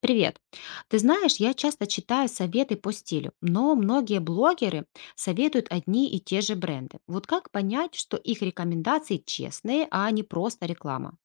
Привет. Ты знаешь, я часто читаю советы по стилю, но многие блогеры советуют одни и те же бренды. Вот как понять, что их рекомендации честные, а не просто реклама?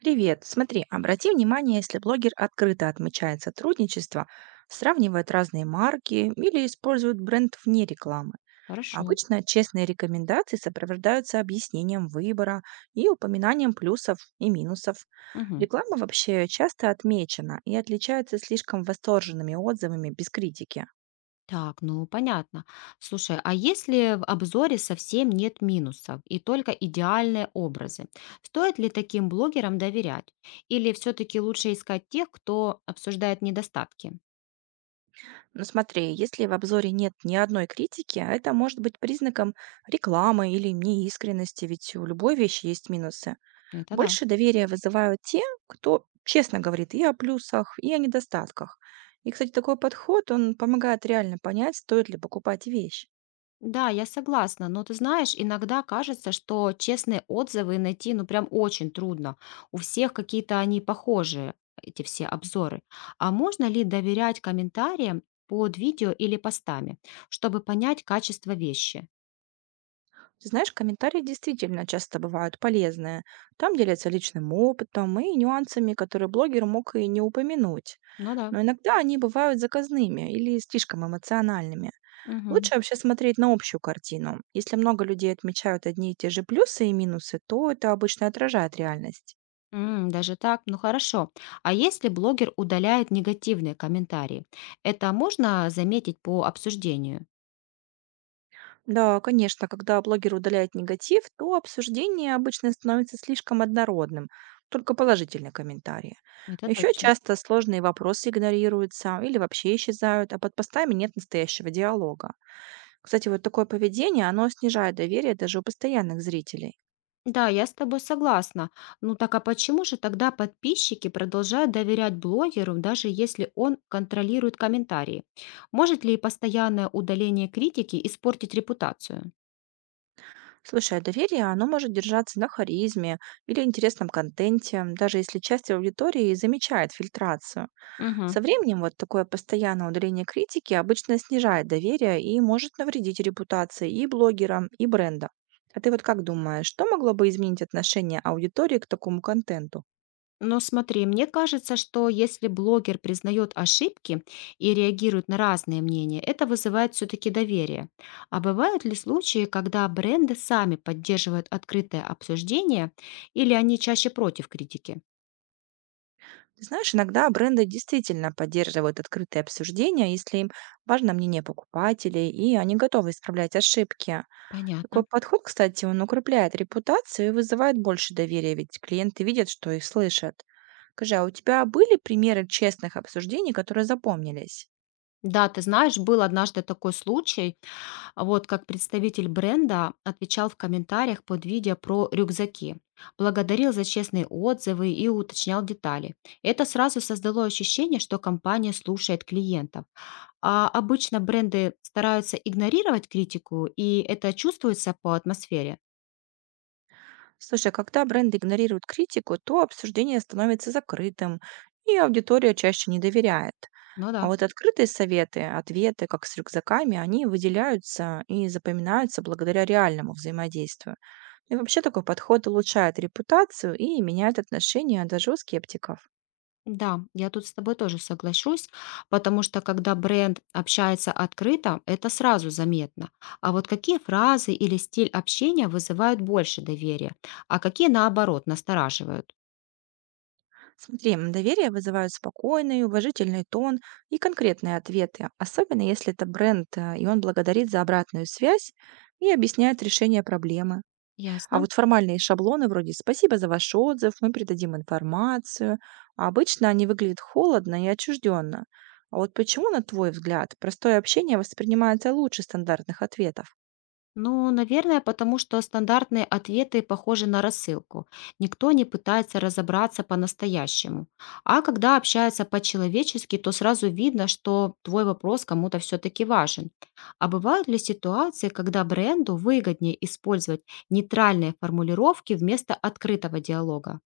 Привет. Смотри, обрати внимание, если блогер открыто отмечает сотрудничество, сравнивает разные марки или использует бренд вне рекламы. Хорошо. Обычно честные рекомендации сопровождаются объяснением выбора и упоминанием плюсов и минусов. Мгм. Реклама вообще часто отмечена и отличается слишком восторженными отзывами без критики. Так, ну понятно. Слушай, а если в обзоре совсем нет минусов и только идеальные образы, стоит ли таким блогерам доверять? Или все-таки лучше искать тех, кто обсуждает недостатки? Но смотри, если в обзоре нет ни одной критики, это может быть признаком рекламы или неискренности, ведь у любой вещи есть минусы. Это да. Больше доверия вызывают те, кто честно говорит и о плюсах, и о недостатках. И, кстати, такой подход, он помогает реально понять, стоит ли покупать вещь. Да, я согласна, но ты знаешь, иногда кажется, что честные отзывы найти, ну, прям очень трудно. У всех какие-то они похожие, эти все обзоры. А можно ли доверять комментариям под видео или постами, чтобы понять качество вещи? Ты знаешь, комментарии действительно часто бывают полезные. Там делятся личным опытом и нюансами, которые блогер мог и не упомянуть. Ну да. Но иногда они бывают заказными или слишком эмоциональными. Мгм. Лучше вообще смотреть на общую картину. Если много людей отмечают одни и те же плюсы и минусы, то это обычно отражает реальность. М, даже так, ну хорошо. А если блогер удаляет негативные комментарии, это можно заметить по обсуждению? Да, конечно, когда блогер удаляет негатив, то обсуждение обычно становится слишком однородным, только положительные комментарии. Это Еще точно. часто сложные вопросы игнорируются или вообще исчезают, а под постами нет настоящего диалога. Кстати, вот такое поведение, оно снижает доверие даже у постоянных зрителей. Да, я с тобой согласна. Ну так а почему же тогда подписчики продолжают доверять блогеру, даже если он контролирует комментарии? Может ли постоянное удаление критики испортить репутацию? Слушай, а доверие, оно может держаться на харизме или интересном контенте, даже если часть аудитории замечает фильтрацию. Мгм. Со временем вот такое постоянное удаление критики обычно снижает доверие и может навредить репутации и блогера, и бренда. А ты вот как думаешь, что могло бы изменить отношение аудитории к такому контенту? Но смотри, мне кажется, что если блогер признает ошибки и реагирует на разные мнения, это вызывает все-таки доверие. А бывают ли случаи, когда бренды сами поддерживают открытое обсуждение, или они чаще против критики? Ты знаешь, иногда бренды действительно поддерживают открытые обсуждения, если им важно мнение покупателей, и они готовы исправлять ошибки. Такой Понятно. подход, кстати, он укрепляет репутацию и вызывает больше доверия, ведь клиенты видят, что их слышат. Скажи, а у тебя были примеры честных обсуждений, которые запомнились? Да, ты знаешь, был однажды такой случай, а вот как представитель бренда отвечал в комментариях под видео про рюкзаки, благодарил за честные отзывы и уточнял детали. Это сразу создало ощущение, что компания слушает клиентов. А обычно бренды стараются игнорировать критику, и это чувствуется по атмосфере. Слушай, а когда бренды игнорируют критику, то обсуждение становится закрытым, и аудитория чаще не доверяет. Ну А да. вот открытые советы, ответы, как с рюкзаками, они выделяются и запоминаются благодаря реальному взаимодействию. И вообще такой подход улучшает репутацию и меняет отношения даже у скептиков. Да, я тут с тобой тоже соглашусь, потому что когда бренд общается открыто, это сразу заметно. А вот какие фразы или стиль общения вызывают больше доверия, а какие наоборот настораживают? Смотри, доверие вызывают спокойный, уважительный тон и конкретные ответы, особенно если это бренд, и он благодарит за обратную связь и объясняет решение проблемы. А Ясно. вот формальные шаблоны вроде «Спасибо за ваш отзыв, мы передадим информацию», а обычно они выглядят холодно и отчужденно. А вот почему, на твой взгляд, простое общение воспринимается лучше стандартных ответов? Ну, наверное, потому что стандартные ответы похожи на рассылку. Никто не пытается разобраться по-настоящему. А когда общаются по-человечески, то сразу видно, что твой вопрос кому-то все-таки важен. А бывают ли ситуации, когда бренду выгоднее использовать нейтральные формулировки вместо открытого диалога?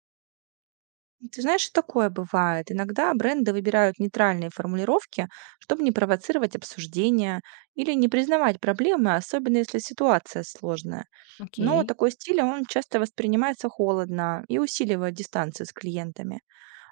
Ты знаешь, и такое бывает. Иногда бренды выбирают нейтральные формулировки, чтобы не провоцировать обсуждения или не признавать проблемы, особенно если ситуация сложная. Но Окей. такой стиль, он часто воспринимается холодно и усиливает дистанцию с клиентами.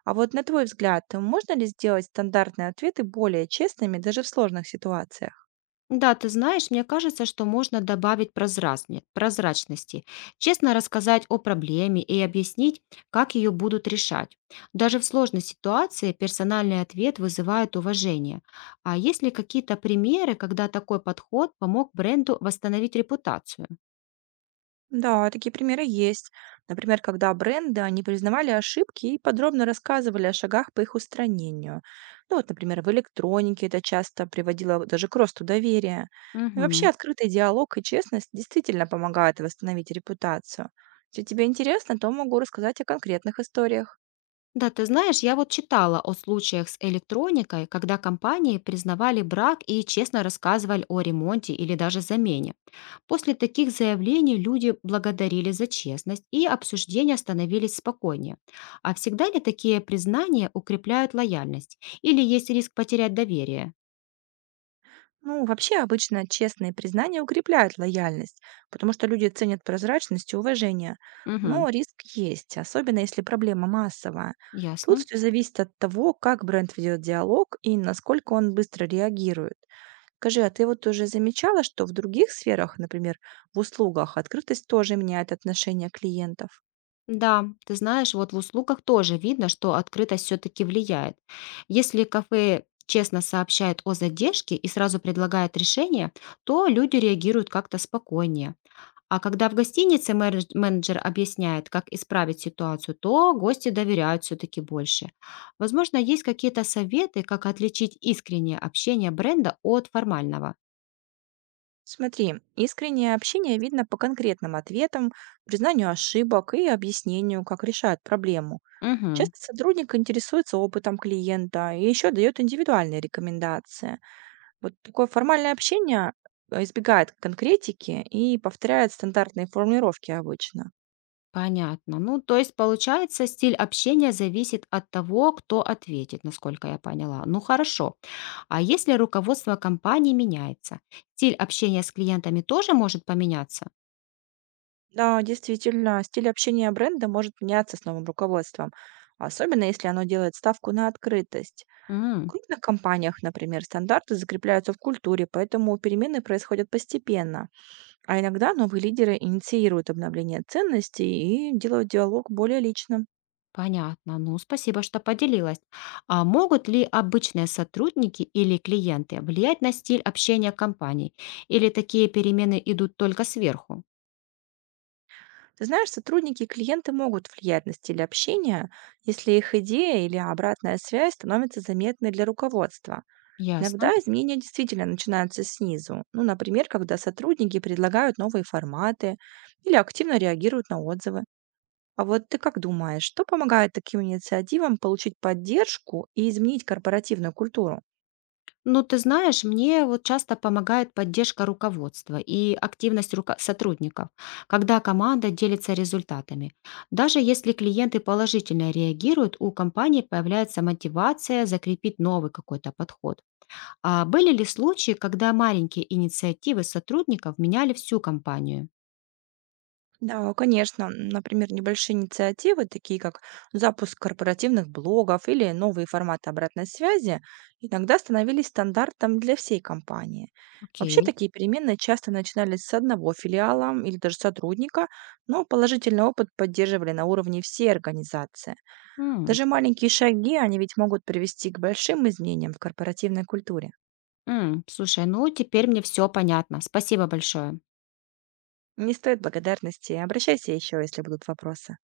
А вот на твой взгляд, можно ли сделать стандартные ответы более честными даже в сложных ситуациях? Да, ты знаешь, мне кажется, что можно добавить прозрачности, честно рассказать о проблеме и объяснить, как ее будут решать. Даже в сложной ситуации персональный ответ вызывает уважение. А есть ли какие-то примеры, когда такой подход помог бренду восстановить репутацию? Да, такие примеры есть. Например, когда бренды, они признавали ошибки и подробно рассказывали о шагах по их устранению. Ну вот, например, в электронике это часто приводило даже к росту доверия. Ну и вообще Мгм. открытый диалог и честность действительно помогают восстановить репутацию. Если тебе интересно, то могу рассказать о конкретных историях. Да, ты знаешь, я вот читала о случаях с электроникой, когда компании признавали брак и честно рассказывали о ремонте или даже замене. После таких заявлений люди благодарили за честность, и обсуждения становились спокойнее. А всегда ли такие признания укрепляют лояльность? Или есть риск потерять доверие? Ну, вообще обычно честные признания укрепляют лояльность, потому что люди ценят прозрачность и уважение. Угу, Но риск есть, особенно если проблема массовая. Тут ясно. все зависит от того, как бренд ведет диалог и насколько он быстро реагирует. Скажи, а ты вот уже замечала, что в других сферах, например, в услугах, открытость тоже меняет отношение клиентов? Да, ты знаешь, вот в услугах тоже видно, что открытость все-таки влияет. Если кафе честно сообщает о задержке и сразу предлагает решение, то люди реагируют как-то спокойнее. А когда в гостинице менеджер объясняет, как исправить ситуацию, то гости доверяют все-таки больше. Возможно, есть какие-то советы, как отличить искреннее общение бренда от формального. Смотри, искреннее общение видно по конкретным ответам, признанию ошибок и объяснению, как решают проблему. Мгм. Часто сотрудник интересуется опытом клиента и еще дает индивидуальные рекомендации. Вот такое формальное общение избегает конкретики и повторяет стандартные формулировки обычно. Понятно. Ну, то есть, получается, стиль общения зависит от того, кто ответит, насколько я поняла. Ну, хорошо. А если руководство компании меняется, стиль общения с клиентами тоже может поменяться? Да, действительно, стиль общения бренда может меняться с новым руководством, особенно если оно делает ставку на открытость. В М, крупных компаниях, например, стандарты закрепляются в культуре, поэтому перемены происходят постепенно. А иногда новые лидеры инициируют обновление ценностей и делают диалог более личным. понятно. Ну, спасибо, что поделилась. А могут ли обычные сотрудники или клиенты влиять на стиль общения компании? Или такие перемены идут только сверху? Ты знаешь, сотрудники и клиенты могут влиять на стиль общения, если их идея или обратная связь становится заметной для руководства. Ясно. Иногда изменения действительно начинаются снизу. Ну, например, когда сотрудники предлагают новые форматы или активно реагируют на отзывы. А вот ты как думаешь, что помогает таким инициативам получить поддержку и изменить корпоративную культуру? Ну, ты знаешь, мне вот часто помогает поддержка руководства и активность сотрудников, когда команда делится результатами. Даже если клиенты положительно реагируют, у компании появляется мотивация закрепить новый какой-то подход. А были ли случаи, когда маленькие инициативы сотрудников меняли всю компанию? Да, конечно. Например, небольшие инициативы, такие как запуск корпоративных блогов или новые форматы обратной связи, иногда становились стандартом для всей компании. Вообще Окей. такие перемены часто начинались с одного филиала или даже сотрудника, но положительный опыт поддерживали на уровне всей организации. М, Даже маленькие шаги, они ведь могут привести к большим изменениям в корпоративной культуре. Слушай, ну теперь мне все понятно. Спасибо большое. Не стоит благодарности. Обращайся еще, если будут вопросы.